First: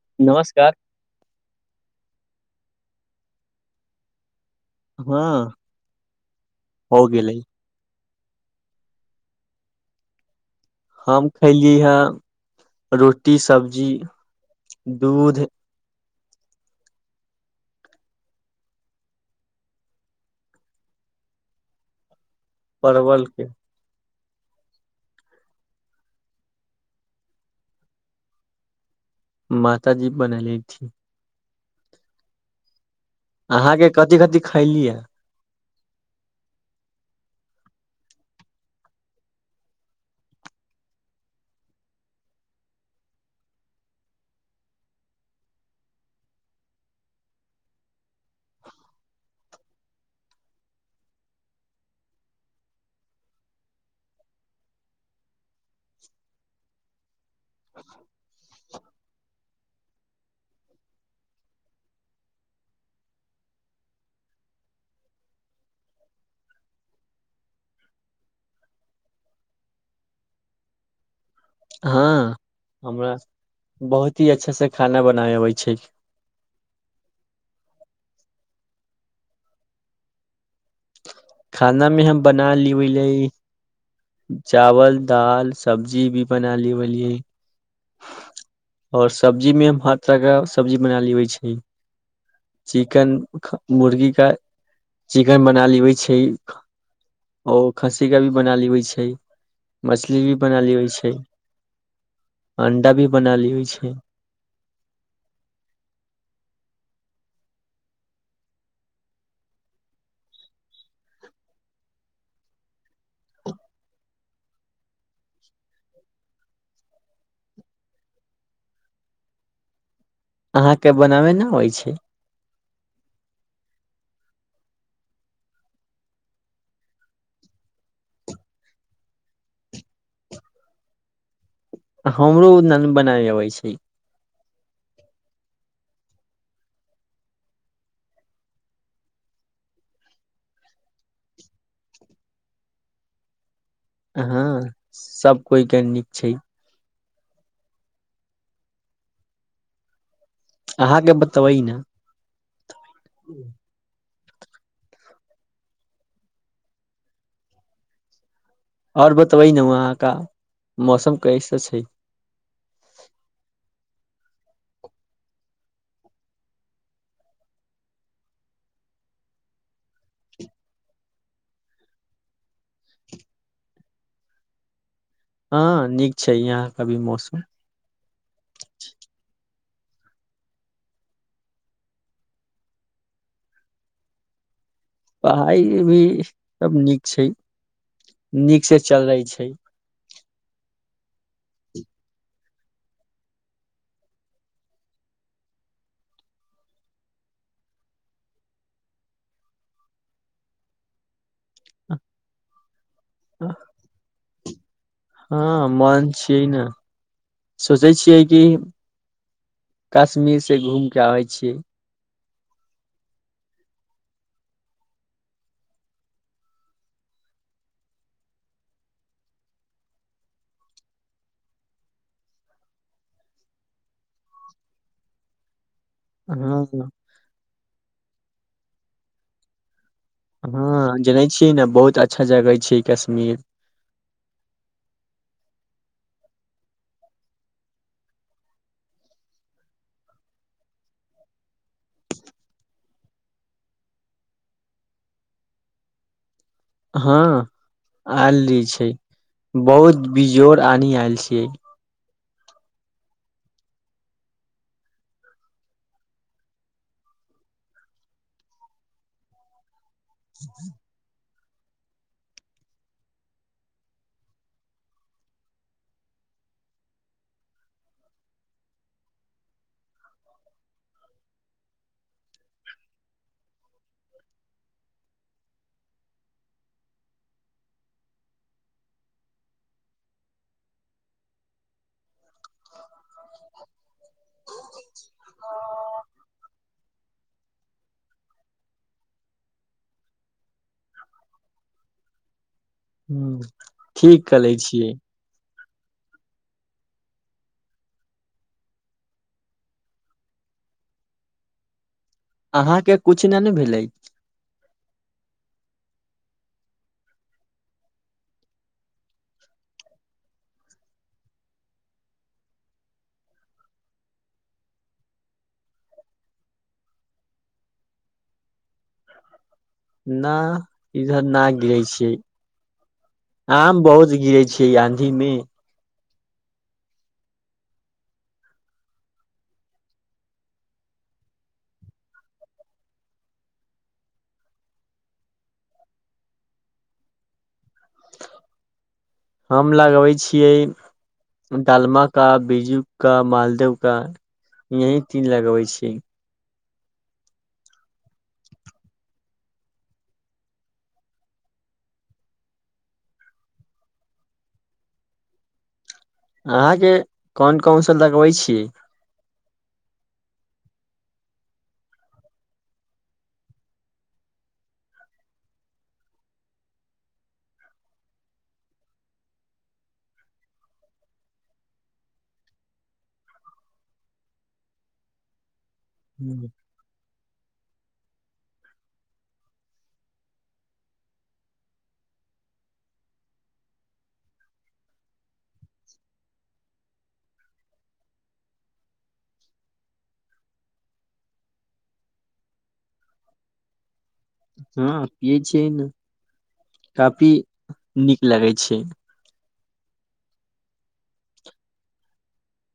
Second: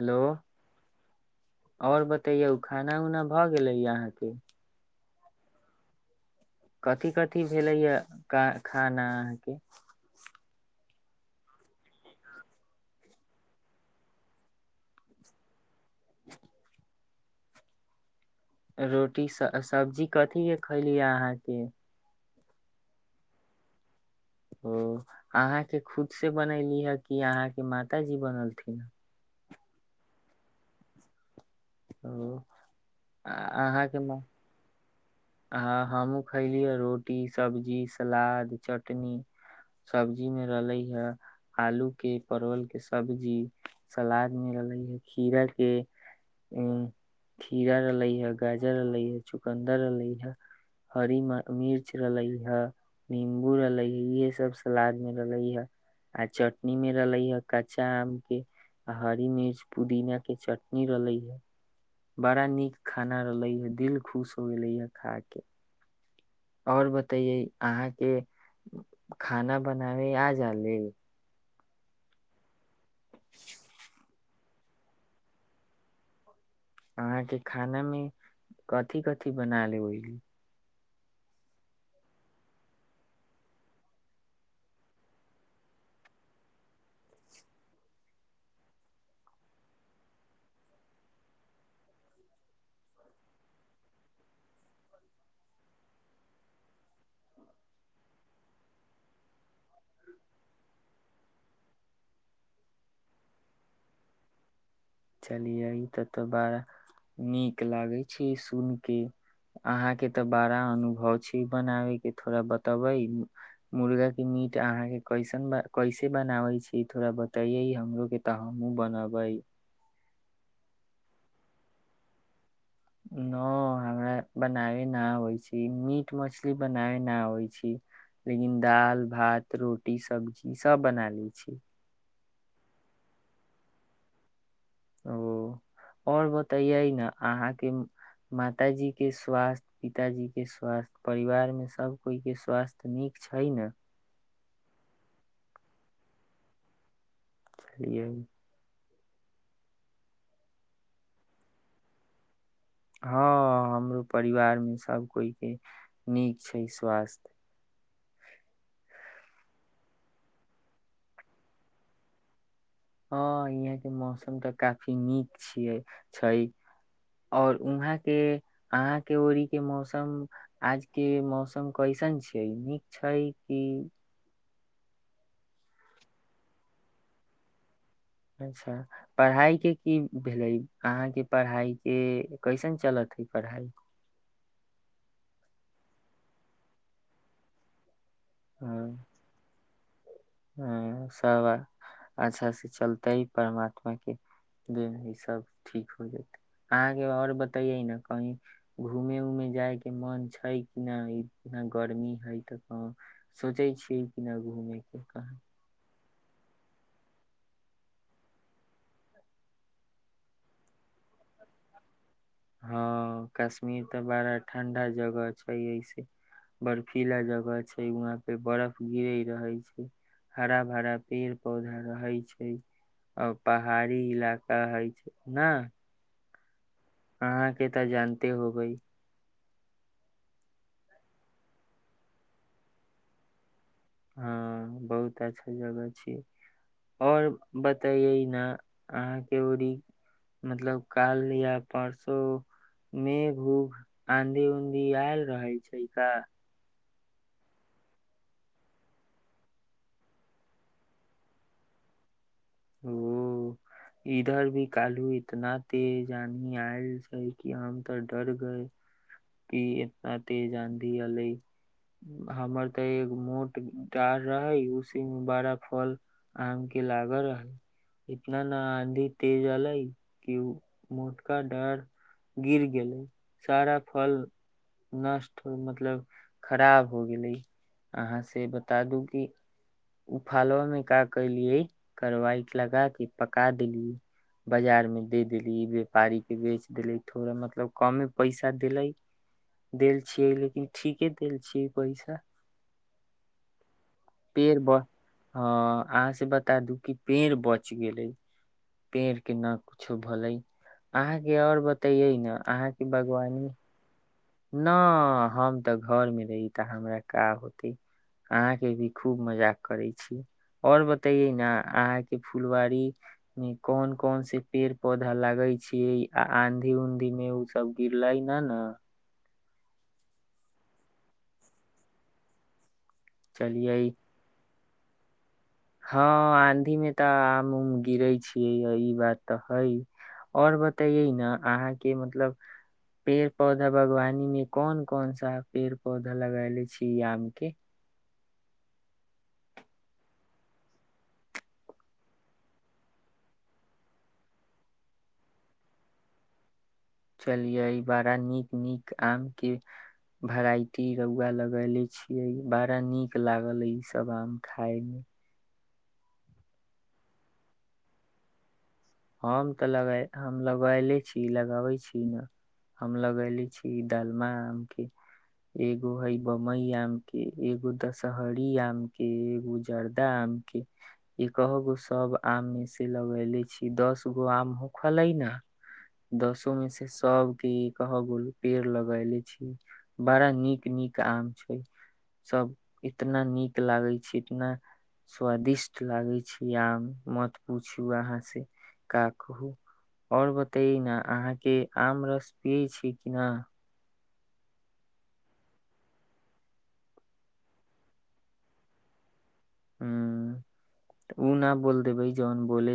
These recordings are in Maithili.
हेलो नमस्कार आओर ब तऽ यौ खाना उना भऽ गेलै य अहाँके हँ हो कथी गेलै कथी भेलैयए खाना अहाँके हम खयली हे रोटी सब्जी दूध रोटी सब्जी कथीके खयली अहाँके परवलके ओ अहाँके खुद से बनैली हे कि अहाँके मातााजी बनलथिन मात जी बना लीथी ह अहाँके कथि कथि खैली ह ह हमहुँ खयलिय ह रोटी सब्जी सलाद चटनी सब्जी मे रहले हे आलू के परवल के सब्जी सलाद मे रहले हे खीरा के उ खीरा रहले हे गाजर रहले हे चुकन्दर रहले हरी मिर्च रहलै हे निम्बू रहलै हे इहे सब सलाद मे रहले हे आ चटनी मे रहले हे कच्चा आम के आ हरी मिर्च पुदीना के चटनी रहले हे बड़ा नीक खाना रहलै हे दिल खुश हो गेलैए खा कऽ आओर बतइयए अहाँके खाना बनाबै आ जााले हँ हमरा बहुत ही अच्छासँ खाना बनाय अबै छै अहाँके खाना मे कथिी कथिी बना लेबहि खाना मे हम बना ली ओहि ले चावल दाल सब्जी भी बना ली बियए आओर सब्जीमे हम हर तरहके सब्जी बना लेबै छै चिकन मुर्गी का चिकन बना लेबै छै ओओ खस्सीे भी बना लेबै छै मछली भी बना लेबै छै अण्डा भी बना लियै छै चलियै ई तऽ तऽ बड़ा नीक लागै छै सुनि कऽ अहाँके तऽ बड़ा अनुभव छै बनाबयके थोड़ा बतबै मुर्गाके मीट अहाँके कैसन कैसे बनाबै छी थोड़ा बतैयै हमरोके तऽ हमहूँ बनबै अहाँके बनाबय नहि होइ छै नहि हमरा बनाबे नहि अबै छै मीट मछली बनाबे नहि अबै छी लेकिन दालि भात रोटी सब्जी सभ बना लैत छी हमरो बनाय अबै छै ओ आओर बतैयै ने अहाँके मातााजी के स्वास्थ्य पिताजी के स्वास्थ्य परिवारमे सभ कोइ के स्वास्थ्य नीक छै ने हँ सब कोइ के नीक छै चलिए अहाँके बतबई ने हँ हमरो परिवार मे सभ कोइ के नीक छै स्वास्थ्य आओर बतबै ने वहाँ का मौसम कैसे छै हँ यहाँ के मौसम तऽ काफी नीक छियै छै और वहााँ के अहााँके ओड़ी के मौसम आज के मौसम कैसन छियै नीक छै कि हँ नीक छै यहाँ क भी मौसम अच्छा पढ़ाइके की भेलै अहाँके पढ़ाइके कैसन चलत हइ पढ़ाइ पढ़ाइ भी सभ नीक छै नीक से चल रहै छै ह तब अच्छा चलतै परमात्माके जे सब ठीक हो जेतै अहाँके आओर बतैयै ने कही घूमे उमे जाइके मन छै कि नहि गर्मी हइ तऽ कह सोचै छियै कि न [unintelligible] हँ मन छिय ने सोचै छियै कि कश्मीर से घूम क आबै छियै हँ कश्मीर तऽ बड़ा ठण्डा जगह छै ऐसे बर्फीला जगह छै वहाँ पे बर्फ गिरे रहै छै हरा भरा पेड़ पौधा रहै छै आर पहाड़ी इलाका हइ छै ने हँ अहाँके तऽ जानते हो गै हँ जनै छियै ने बहुत अच्छा जगह छै कश्मीर हँ बहुत अच्छा जगह छीिय आओर बतैै ने अहाँके ओरीी मतलब काल या परसो मे भूख आँधी उऊधी आयल रहै छै का हँ आयल रही छै बहुत बिजोड़ आनी आयल छियै ओ इधर भी कालू इतना तेज आानी आयल छै कि हम तऽ डर गए कि आ ते जदी अै हमर तऽ एक मोट डढ़ रहै उसी मे बड़ा फल आम के लागल रहै न न आंधी तेज एले क उ मोटका डढ़ गिर गेले सारा फल नष्ट मतलब खराब हो गेले अहा से बता दू की उ फाला मे का कलिये करवाइट लगा के पका देली बजार मे दे देली व्यापारी के बेच देली थोड़ा मतलब कमे पैसा देलै देल छियै लेकिन ठीके देल छियै पैसा ह ठीक कर लै छियै आह से बता दू की पेड़ बच गेले पेड़ के न कुछो भलै अहाँके आओर बता तऽ यै ने अहाँके कुछ नहि बागवानी ने भेलै नहि हम तऽ घरमे रहहिी तऽ हमरा का होतै अहाँके भी खूब मजाक करै छीिय आओर बतैयै ने अहाँके फुलवाारीमे कोन कोन से पेड़ पौधा लागै छियै आ आँधी उन्धीमे ओसभ गिरलै ने ने न इधर न गिरै छियै चलियै आम बहुत गिरे छी के आधी मे हँ आंधी में तऽ आम उम गिरे छियै य ई बात तऽ है और बतैये ने अहाँ के मतलब पेड़ पौधा बागवानी मे कोन कोन सा पेड़ पौधा लगले छी ई आम के हम लगबै छियै डालमा का बिीज्जू का मालदेव का यही तीन लगबै छियै चलियै बड़ा नीक नीक आम के वेराइटी रौआ लगले छियै बड़ा नीक लागल ईसभ आम खाायमे अहाँके कोन कौशल लगबै छी हम त ल लगले छी लगावे छी ने हम लगले छी डालमा आम के एगो हे बम्बई आम के एगो दशहरी आम के एगो जर्दा आम के एकह गो सब आम मे से लगले छी कि दस गो आमहु खलै ने दसो मे से सब क कह बोल पेड़ लगले छी बड़ा नीक नीक आम छै सब इतना नीक लागे छी इतना स्वादिष्ट लागे छी आम मत पूछू अहाँ से काकू आओर बतै ने अहाँके आम रस पियै छी कि नहि हँ पियै छिय ने काफी नीक लगै छै हू तऽ ओ नहि बोल देबै जौन बोले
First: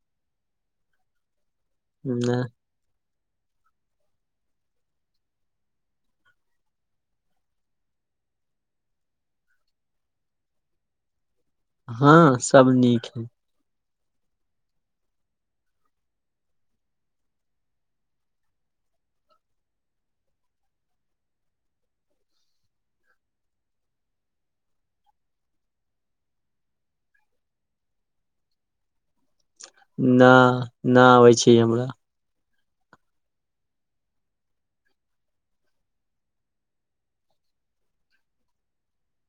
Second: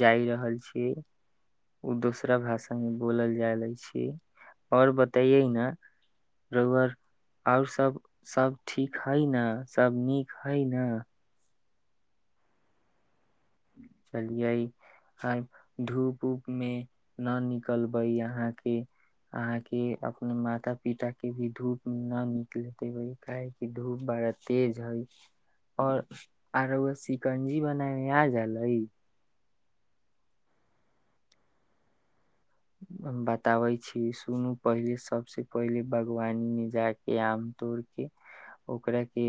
जाय रहल छियै ओ दोसरा भाषांग बोलल जा लै छी आओर बतैयै ने रोहुुअर आओर सभ सभ ठीक हइ ने सभ नीक हइ ने हँ सब नीक है चलियै धूप उप मे न निकलबै अहाँ के अहााँके अपने माता पिता के भी धूप मे न निकल देबै काह कि धूप बड़ा तेज हइ ओर आरो व शिकंजी बना मे आ जाय अै न नहि आबै छी हमरा बताबै छी सुनू पहिले सबसँ पहिले बागवानी मे जााक आम तोड़ के ओकरा के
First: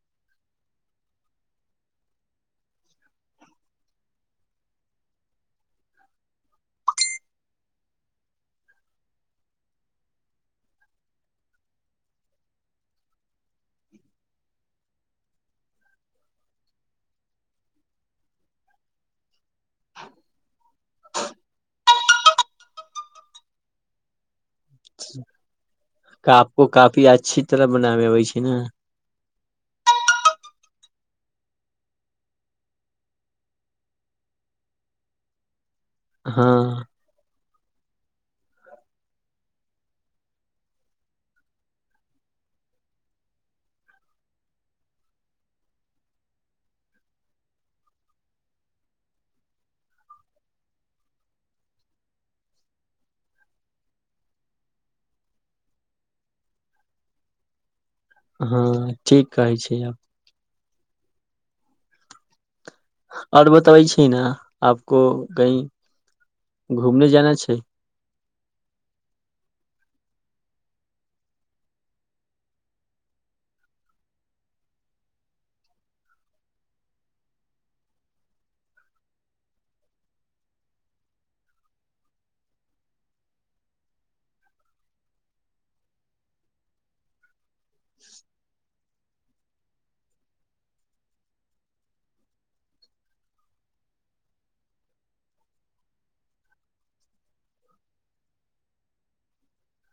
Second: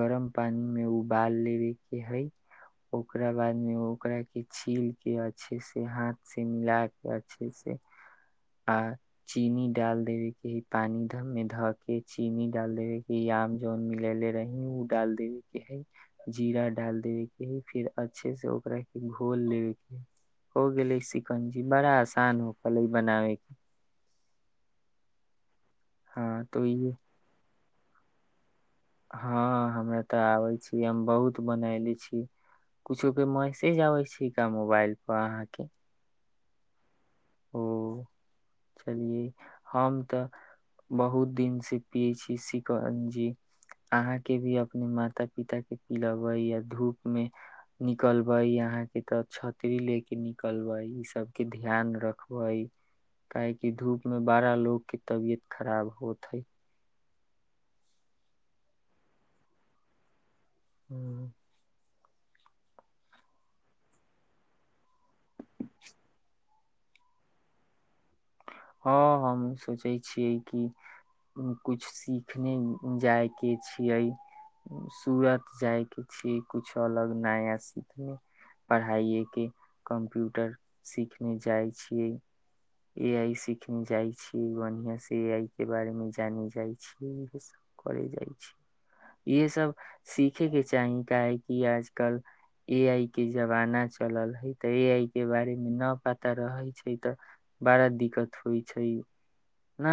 गरम पानी मे उबाल लेबे के हइ ओकरा बाद मे ओकरा के छील के अच्छे से हाथ से मिला के अच्छे से आ चीनी डाल देबे के है पानी मे धऽ के चीनी डाल देबे के है आम जन मिलेले रही ओ डाल देबे के है जीरा डाल देबे के है फिर अच्छे से ओकरा के घोल देब हो गेलै सिकंजी बड़ा शान हो पल बनाब [unintelligible] कपको काफी अच्छी तरा बनाब मे अबै छै ने हँ हमरा तऽ आबै छी हम बहुत बनयले छी किछो पे मैसेज आबै छिका मोबाइलपर अहाँके हँ चलियै हम तऽ बहुत दिनसँ पियै छी सिकंजी अहाँके भी अपने माता पिताके पिलेबै या धूपमे निकलबै अहाँके तऽ छतरी लऽ कऽ निकलबै इसभके ध्यान रखबै काहेकि धूपमे बड़ा लोकोगके तबियत खराब होत हइ हँ ठीक कहै छी आब ह्म आओर बतबै छी न आब को कही घूमने जाना छै हँ हम सोचै छियै कि कुछ सिखने जाय के छियै सरत जाय के छियै कुछु अलग नया सीखने पढ़ाइए के कम्प्यूटर सिखने जाइ छियै ए ख जाइ छी बढ़िआँ से ए आइ के बारे मे जानी जाइ छी इहे सब करे जाइ छी इहे सब सीखे के चाही काहेकि आजकल ए आइ के जमाना चलल है तऽ ए आइ के बारे मे नहि पता रहै छै तऽ बड़ा दिक्कत होइ छै ने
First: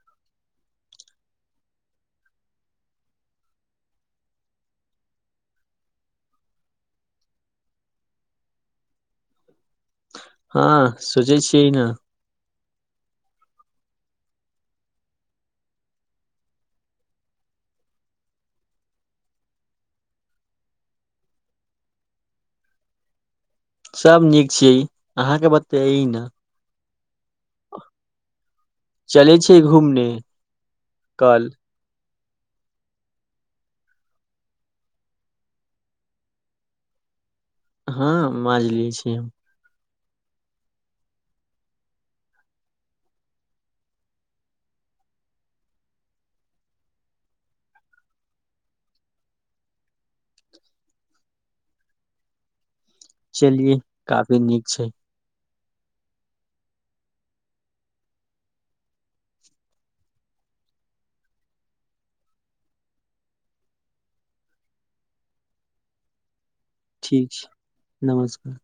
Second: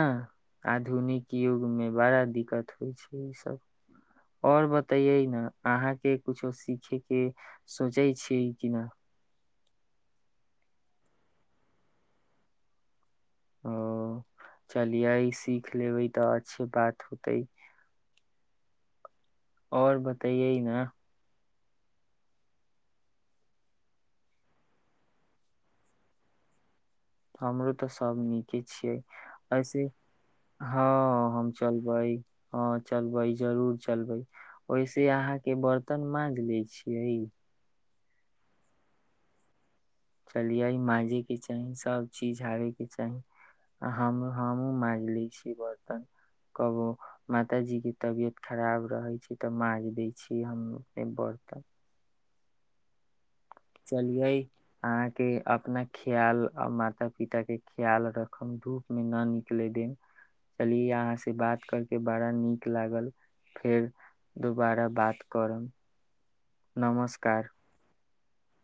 आधुनिक युग मे बड़ा दिक्कत होइ छै ईसभ आओर बतैयै ने अहाँके कछो सीखे के सोचै छीियै कि न हँ सोचै छियै ने ओ चलियै सीख लेबै तऽ अच्छे बात होतै आओर बताइयए ह ने सभ नीक छिय अहाँके बते ने हमरो तऽ सब नीके छियै चलै छियै ऐसे घूमने हँ कल हम चलबै हँ चलबै जरूर चलबै ओहिसे अहाँके बर्तन माँज ले छियै हँ माँाजलिये छी हम चलियै माँजयके चाही सभचीज आबयके चाही आ हम हमहूँ माँजि लैत छी बरतन कहबो माताजीके तबियत खराब रहै छै तऽ माँजि दैत छीियै हम अप बरतन चलिए चलियै काफी नीक छै अहाँके अपना ख्याल आ माता पिताके ख्याल राखब धूपमे नहि निकलय देब चली अहाँसँ बात करके बड़ा नीक लागल फेर दोबारा बात करब ठीक छै नमस्कार नमस्कार